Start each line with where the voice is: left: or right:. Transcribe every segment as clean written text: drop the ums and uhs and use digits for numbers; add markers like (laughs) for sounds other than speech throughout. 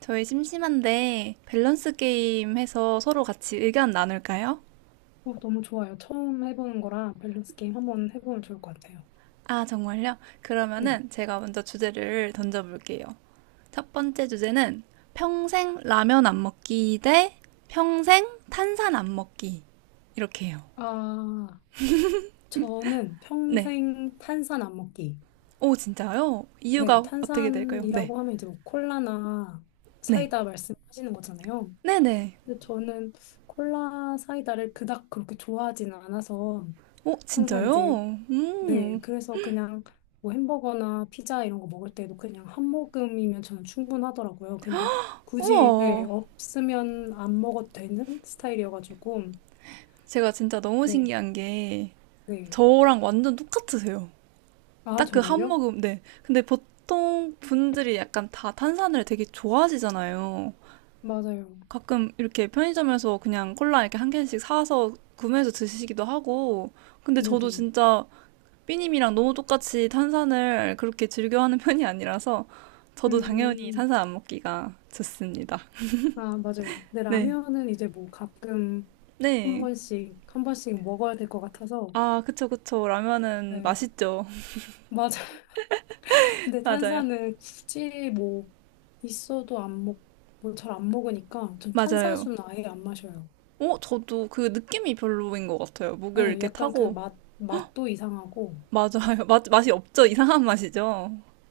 right: 저희 심심한데 밸런스 게임 해서 서로 같이 의견 나눌까요?
left: 너무 좋아요. 처음 해보는 거라 밸런스 게임 한번 해보면 좋을 것 같아요.
right: 아, 정말요?
left: 네.
right: 그러면은 제가 먼저 주제를 던져볼게요. 첫 번째 주제는 평생 라면 안 먹기 대 평생 탄산 안 먹기. 이렇게 해요.
left: 아, 저는
right: 네.
left: 평생 탄산 안 먹기.
right: 오, 진짜요?
left: 네,
right: 이유가 어떻게 될까요? 네.
left: 탄산이라고 하면 이제 뭐 콜라나
right: 네.
left: 사이다 말씀하시는 거잖아요.
right: 네네.
left: 근데 저는 콜라 사이다를 그닥 그렇게 좋아하진 않아서
right: 오,
left: 항상 이제.
right: 진짜요?
left: 네,
right: 음.
left: 그래서 그냥 뭐 햄버거나 피자 이런 거 먹을 때도 그냥 한 모금이면 저는 충분하더라고요. 근데 굳이, 네,
right: 우와.
left: 없으면 안 먹어도 되는 스타일이어가지고,
right: 제가 진짜 너무
left: 네,
right: 신기한 게
left: 네.
right: 저랑 완전 똑같으세요.
left: 아,
right: 딱 그 한
left: 정말요?
right: 모금, 네. 근데 보통 분들이 약간 다 탄산을 되게 좋아하시잖아요.
left: 맞아요.
right: 가끔 이렇게 편의점에서 그냥 콜라 이렇게 한 캔씩 사서 구매해서 드시기도 하고. 근데 저도
left: 네네.
right: 진짜 삐님이랑 너무 똑같이 탄산을 그렇게 즐겨하는 (laughs) 편이 아니라서 저도 당연히
left: 음,
right: 탄산 안 먹기가 좋습니다.
left: 아, 맞아요. 근데
right: 네.
left: 라면은 이제 뭐 가끔 한
right: 네.
left: 번씩, 한 번씩 먹어야 될 것 같아서,
right: 아, 그쵸, 그쵸. 라면은
left: 네.
right: 맛있죠.
left: 맞아요.
right: (laughs)
left: 근데
right: 맞아요.
left: 탄산은 굳이 뭐 있어도 안 먹, 뭐 잘 안 먹으니까 좀
right: 맞아요.
left: 탄산수는 아예 안 마셔요.
right: 어, 저도 그 느낌이 별로인 것 같아요. 목을
left: 네,
right: 이렇게
left: 약간 그
right: 타고
left: 맛도 이상하고.
right: 맞아요. 맛, 맛이 없죠? 이상한 맛이죠?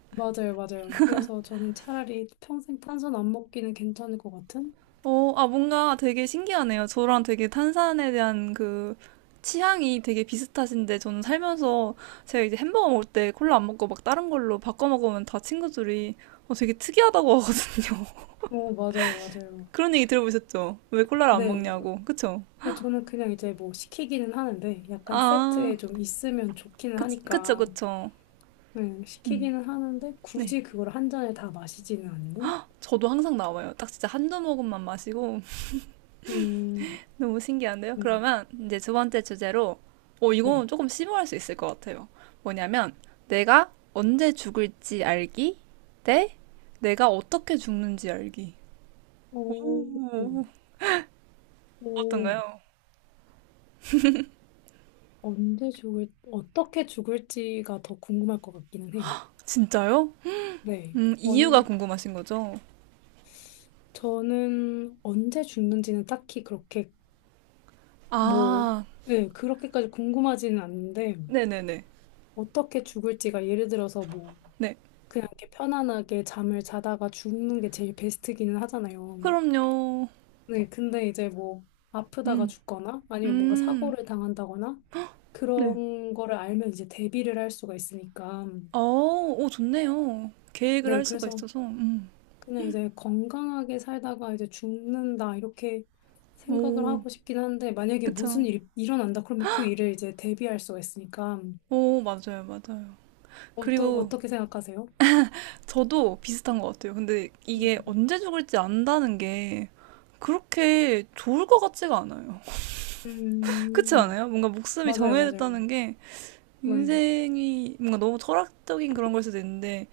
left: 맞아요, 맞아요. 그래서 저는 차라리 평생 탄산 안 먹기는 괜찮을 것 같은?
right: 어, 아, 뭔가 되게 신기하네요. 저랑 되게 탄산에 대한 그 취향이 되게 비슷하신데 저는 살면서 제가 이제 햄버거 먹을 때 콜라 안 먹고 막 다른 걸로 바꿔 먹으면 다 친구들이 어, 되게 특이하다고 하거든요.
left: 어, 맞아요, 맞아요.
right: (laughs) 그런 얘기 들어보셨죠? 왜 콜라를 안
left: 네.
right: 먹냐고. 그쵸?
left: 그래서 저는 그냥 이제 뭐 시키기는 하는데 약간
right: 아,
left: 세트에 좀 있으면 좋기는
right: 그쵸,
left: 하니까.
right: 그쵸.
left: 네,
right: 음,
left: 시키기는 하는데
right: 네.
left: 굳이 그걸 한 잔에 다 마시지는 않는?
right: 저도 항상 나와요. 딱 진짜 한두 모금만 마시고
left: 음,
right: 너무 신기한데요?
left: 네.
right: 그러면 이제 두 번째 주제로, 어, 이건
left: 네.
right: 조금 심오할 수 있을 것 같아요. 뭐냐면, 내가 언제 죽을지 알기 대 내가 어떻게 죽는지 알기.
left: 오.
right: 오,
left: 오,
right: 어떤가요?
left: 어떻게 죽을지가 더 궁금할 것 같기는 해요.
right: 진짜요?
left: 네.
right: 이유가 궁금하신 거죠?
left: 저는 언제 죽는지는 딱히 그렇게, 뭐,
right: 아,
left: 네, 그렇게까지 궁금하지는 않은데,
right: 네네네.
left: 어떻게 죽을지가 예를 들어서 뭐,
right: 네.
left: 그냥 이렇게 편안하게 잠을 자다가 죽는 게 제일 베스트기는 하잖아요.
right: 그럼요.
left: 네, 근데 이제 뭐, 아프다가
right: 음,
left: 죽거나, 아니면 뭔가
right: 음,
left: 사고를 당한다거나,
right: 네.
left: 그런 거를 알면 이제 대비를 할 수가 있으니까,
right: 어, 오, 좋네요. 계획을
left: 네,
right: 할 수가
left: 그래서
right: 있어서,
left: 그냥 이제 건강하게 살다가 이제 죽는다 이렇게 생각을
right: 오,
left: 하고 싶긴 한데 만약에 무슨
right: 그쵸.
left: 일이 일어난다 그러면 그 일을 이제 대비할 수가 있으니까
right: 오, 맞아요, 맞아요. 그리고
left: 어떻게 생각하세요?
right: 저도 비슷한 것 같아요. 근데 이게
left: 음,
right: 언제 죽을지 안다는 게 그렇게 좋을 것 같지가 않아요. (laughs) 그렇지
left: 음,
right: 않아요? 뭔가 목숨이
left: 맞아요, 맞아요.
right: 정해졌다는 게
left: 네,
right: 인생이 뭔가 너무 철학적인 그런 걸 수도 있는데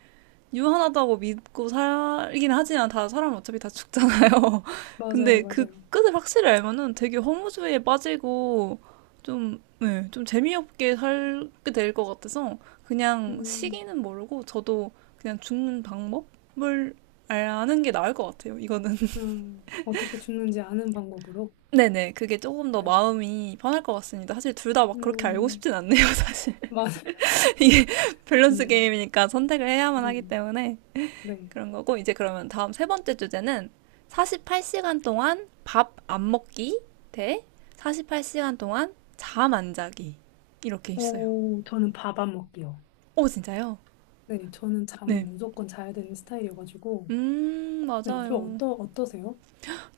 right: 유한하다고 믿고 살긴 하지만 다 사람 어차피 다 죽잖아요. (laughs)
left: 맞아요,
right: 근데 그
left: 맞아요.
right: 끝을 확실히 알면은 되게 허무주의에 빠지고 좀, 네, 좀 재미없게 살게 될 것 같아서 그냥
left: 음,
right: 시기는 모르고 저도 그냥 죽는 방법을 아는 게 나을 것 같아요. 이거는.
left: 어떻게 죽는지 아는 방법으로.
right: (laughs) 네네. 그게 조금 더
left: 네.
right: 마음이 편할 것 같습니다. 사실 둘 다 막
left: 네.
right: 그렇게 알고 싶진 않네요, 사실.
left: 맞,
right: (laughs) 이게 밸런스
left: 음,
right: 게임이니까 선택을 해야만
left: 네,
right: 하기 때문에.
left: 네.
right: 그런 거고, 이제 그러면 다음 세 번째 주제는 48시간 동안 밥 안 먹기 대 48시간 동안 잠 안 자기. 이렇게 있어요.
left: 오, 저는 밥 안 먹기요.
right: 오, 진짜요?
left: 네, 저는 잠
right: 네.
left: 무조건 자야 되는 스타일이어가지고. 네, 좀
right: 맞아요.
left: 어떠세요?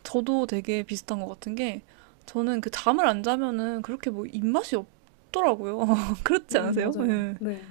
right: 저도 되게 비슷한 것 같은 게, 저는 그 잠을 안 자면은 그렇게 뭐 입맛이 없더라고요. (laughs) 그렇지 않으세요?
left: 맞아요.
right: 네.
left: 네.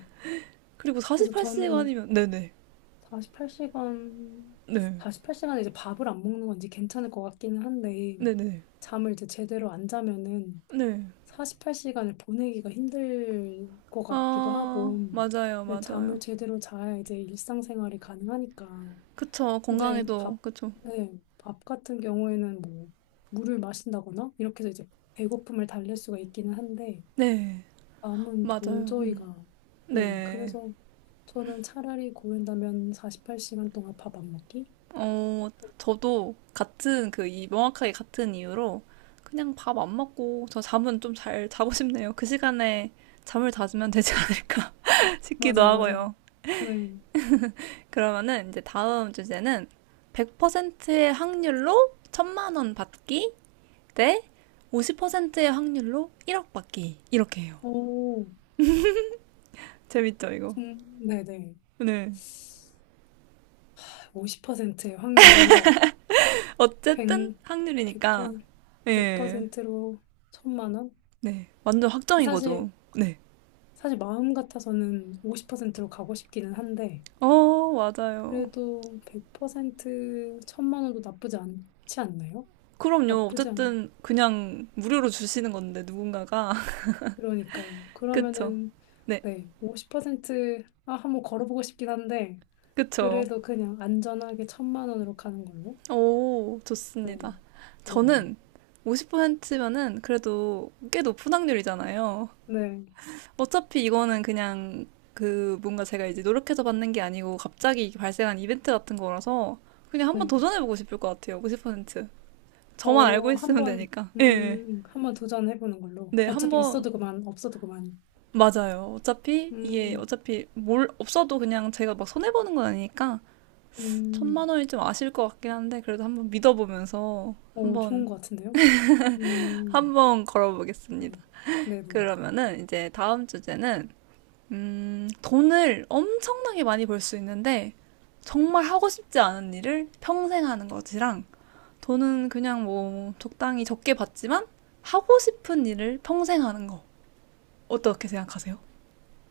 right: 그리고
left: 그래서 저는
right: 48시간이면, 네네.
left: 48시간,
right: 네. 네네.
left: 48시간에 이제 밥을 안 먹는 건지 괜찮을 것 같기는 한데,
right: 네. 네, 네.
left: 잠을 이제 제대로 안 자면은
right: 네.
left: 48시간을 보내기가 힘들 것 같기도
right: 아,
left: 하고,
right: 맞아요,
left: 근데 잠을
right: 맞아요.
left: 제대로 자야 이제 일상생활이 가능하니까.
right: 그쵸,
left: 근데
right: 건강에도,
left: 밥,
right: 그쵸.
left: 네, 밥 같은 경우에는 뭐, 물을 마신다거나, 이렇게 해서 이제 배고픔을 달랠 수가 있기는 한데,
right: 네.
left: 암은
right: 맞아요.
left: 도저히가. 네,
right: 네.
left: 그래서 저는 차라리 고른다면 48시간 동안 밥 안 먹기?
right: 어, 저도 같은 그 이 명확하게 같은 이유로 그냥 밥 안 먹고 저 잠은 좀 잘 자고 싶네요. 그 시간에 잠을 자주면 되지 않을까 (laughs) 싶기도
left: 맞아요, 맞아요.
right: 하고요.
left: 네.
right: 그러면은 이제 다음 주제는 100%의 확률로 천만 원 받기 대 50%의 확률로 1억 받기. 이렇게 해요.
left: 오,
right: 재밌죠, 이거?
left: 네네.
right: 네.
left: 50%의 확률로 1억,
right: 어쨌든
left: 100,
right: 확률이니까.
left: 100%,
right: 예.
left: 100%로 천만 원?
right: 네. 완전 확정인 거죠.
left: 사실,
right: 네.
left: 사실 마음 같아서는 50%로 가고 싶기는 한데,
right: 어, 맞아요.
left: 그래도 100% 천만 원도 나쁘지 않지 않나요?
right: 그럼요.
left: 나쁘지 않아요.
right: 어쨌든 그냥 무료로 주시는 건데 누군가가 (laughs)
left: 그러니까요.
right: 그쵸?
left: 그러면은
right: 네,
left: 네, 50% 아, 한번 걸어보고 싶긴 한데
right: 그쵸?
left: 그래도 그냥 안전하게 천만 원으로 가는 걸로.
right: 오,
left: 네.
right: 좋습니다.
left: 네네.
right: 저는 50%면은 그래도 꽤 높은 확률이잖아요.
left: 네.
right: 어차피 이거는 그냥 그 뭔가 제가 이제 노력해서 받는 게 아니고 갑자기 발생한 이벤트 같은 거라서 그냥 한번
left: 네.
right: 도전해보고 싶을 것 같아요. 50%. 저만 알고
left: 어,
right: 있으면
left: 한번
right: 되니까. 예. 예.
left: 음, 한번 도전해 보는 걸로.
right: 네,
left: 어차피
right: 한번
left: 있어도 그만, 없어도 그만.
right: 맞아요. 어차피 이게
left: 음.
right: 어차피 뭘 없어도 그냥 제가 막 손해 보는 건 아니니까 천만
left: 음.
right: 원이 좀 아실 것 같긴 한데 그래도 한번 믿어보면서
left: 어,
right: 한번
left: 좋은 것 같은데요? 음.
right: 한번
left: 네.
right: 걸어보겠습니다.
left: 네네.
right: 그러면은 이제 다음 주제는 돈을 엄청나게 많이 벌 수 있는데 정말 하고 싶지 않은 일을 평생 하는 것이랑 돈은 그냥 뭐 적당히 적게 받지만 하고 싶은 일을 평생 하는 거 어떻게 생각하세요?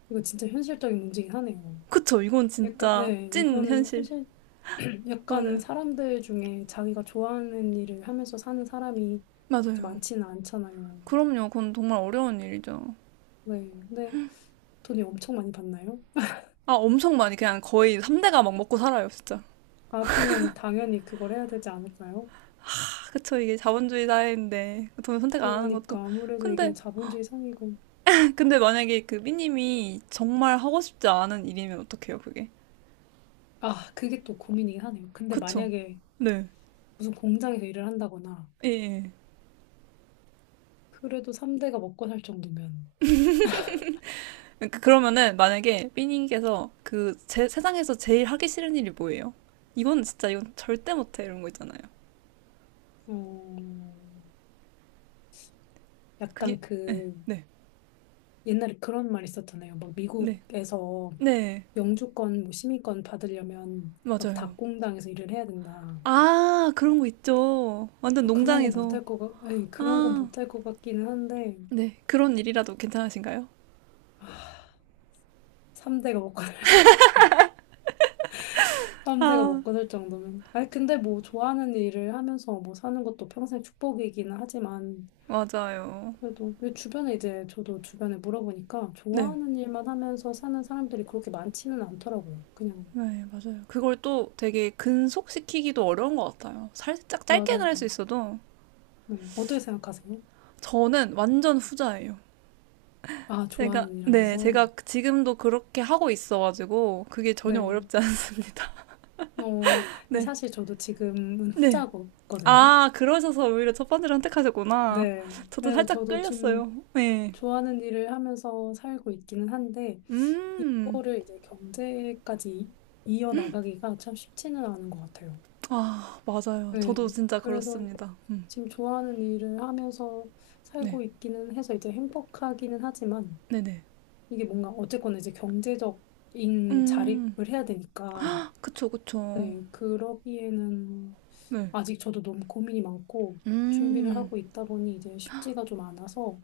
left: 이거 진짜 현실적인 문제긴 하네요.
right: 그쵸? 이건
left: 약간
right: 진짜
left: 네,
right: 찐
left: 이거는
right: 현실.
left: 현실. (clears throat) 약간
right: 맞아요.
left: 사람들 중에 자기가 좋아하는 일을 하면서 사는 사람이 그렇게
right: 맞아요.
left: 많지는 않잖아요.
right: 그럼요. 그건 정말 어려운 일이죠.
left: 네. 근데 돈이 엄청 많이 받나요?
right: 아, 엄청 많이 그냥 거의 3대가 막 먹고 살아요, 진짜.
left: 아, 그러면 당연히 그걸 해야 되지 않을까요?
right: 아, 그쵸. 이게 자본주의 사회인데 돈 선택 안 하는 것도.
left: 그러니까 아무래도 이게
right: 근데
left: 자본주의 상이고.
right: (laughs) 근데 만약에 그 삐님이 정말 하고 싶지 않은 일이면 어떡해요, 그게?
left: 아, 그게 또 고민이긴 하네요. 근데
right: 그쵸.
left: 만약에
right: 네.
left: 무슨 공장에서 일을 한다거나
right: 예, 예.
left: 그래도 3대가 먹고 살 정도면.
right: 그러니까 그러면은 만약에 삐님께서 그 세상에서 제일 하기 싫은 일이 뭐예요? 이건 진짜 이건 절대 못해 이런 거 있잖아요.
left: 어,
right: 그게
left: 약간
right: 네,
left: 그
right: 네,
left: 옛날에 그런 말 있었잖아요. 막
right: 네,
left: 미국에서
right: 네,
left: 영주권, 뭐 시민권 받으려면 막
right: 맞아요.
left: 닭공당에서 일을 해야 된다.
right: 아, 그런 거 있죠. 완전
left: 저
right: 농장에서.
left: 그런 건
right: 아,
left: 못할 것 같기는 한데,
right: 네. 그런 일이라도 괜찮으신가요?
left: 3대가 먹고 살 정도. (laughs) 삼 대가 (laughs)
right: 아,
left: 먹고 살 정도면. 아니, 근데 뭐 좋아하는 일을 하면서 뭐 사는 것도 평생 축복이기는 하지만,
right: 맞아요.
left: 그래도 근데 주변에 이제 저도 주변에 물어보니까
right: 네.
left: 좋아하는 일만 하면서 사는 사람들이 그렇게 많지는 않더라고요. 그냥,
right: 네, 맞아요. 그걸 또 되게 근속시키기도 어려운 것 같아요. 살짝 짧게는
left: 맞아요.
right: 할 수 있어도
left: 네. 어떻게 생각하세요?
right: 저는 완전 후자예요.
left: 아,
right: 제가,
left: 좋아하는 일
right: 네,
left: 하면서.
right: 제가 지금도 그렇게 하고 있어가지고 그게 전혀
left: 네,
right: 어렵지 않습니다.
left: 어,
right: (laughs)
left: 근데
right: 네.
left: 사실 저도 지금은
right: 네.
left: 후자거든요.
right: 아, 그러셔서 오히려 첫 번째를 선택하셨구나.
left: 네.
right: 저도
left: 그래서
right: 살짝
left: 저도 지금
right: 끌렸어요. 네.
left: 좋아하는 일을 하면서 살고 있기는 한데,
right: 음.
left: 이거를 이제 경제까지 이어나가기가 참 쉽지는 않은 것 같아요.
right: 아, 맞아요.
left: 네.
right: 저도 진짜
left: 그래서
right: 그렇습니다.
left: 지금 좋아하는 일을 하면서
right: 네.
left: 살고 있기는 해서 이제 행복하기는 하지만,
right: 네네.
left: 이게 뭔가 어쨌거나 이제 경제적인
right: 음,
left: 자립을 해야 되니까,
right: 그쵸, 그쵸.
left: 네. 그러기에는
right: 네.
left: 아직 저도 너무 고민이 많고 준비를
right: 음,
left: 하고 있다 보니 이제 쉽지가 좀 않아서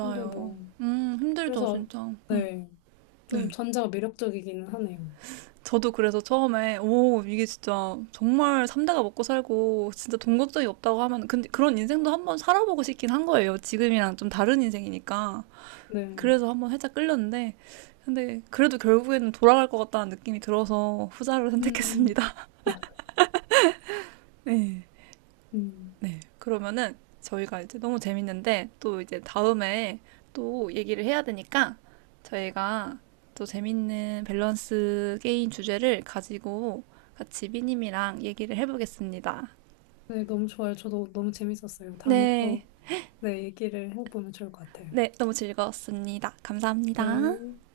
left: 근데 뭐
right: 힘들죠,
left: 그래서
right: 진짜. 음,
left: 네. 좀
right: 네.
left: 전자가 매력적이기는 하네요.
right: 저도 그래서 처음에, 오, 이게 진짜 정말 삼대가 먹고 살고, 진짜 돈 걱정이 없다고 하면, 근데 그런 인생도 한번 살아보고 싶긴 한 거예요. 지금이랑 좀 다른 인생이니까.
left: 네.
right: 그래서 한번 살짝 끌렸는데, 근데 그래도 결국에는 돌아갈 것 같다는 느낌이 들어서 후자를
left: 음.
right: 선택했습니다. (laughs) 네.
left: 음.
right: 네. 그러면은 저희가 이제 너무 재밌는데 또 이제 다음에 또 얘기를 해야 되니까 저희가 또 재밌는 밸런스 게임 주제를 가지고 같이 비님이랑 얘기를 해보겠습니다.
left: 네, 너무 좋아요. 저도 너무 재밌었어요. 다음에
right: 네.
left: 또. 네, 얘기를 해보면 좋을 것 같아요.
right: 네. 너무 즐거웠습니다. 감사합니다.
left: 네.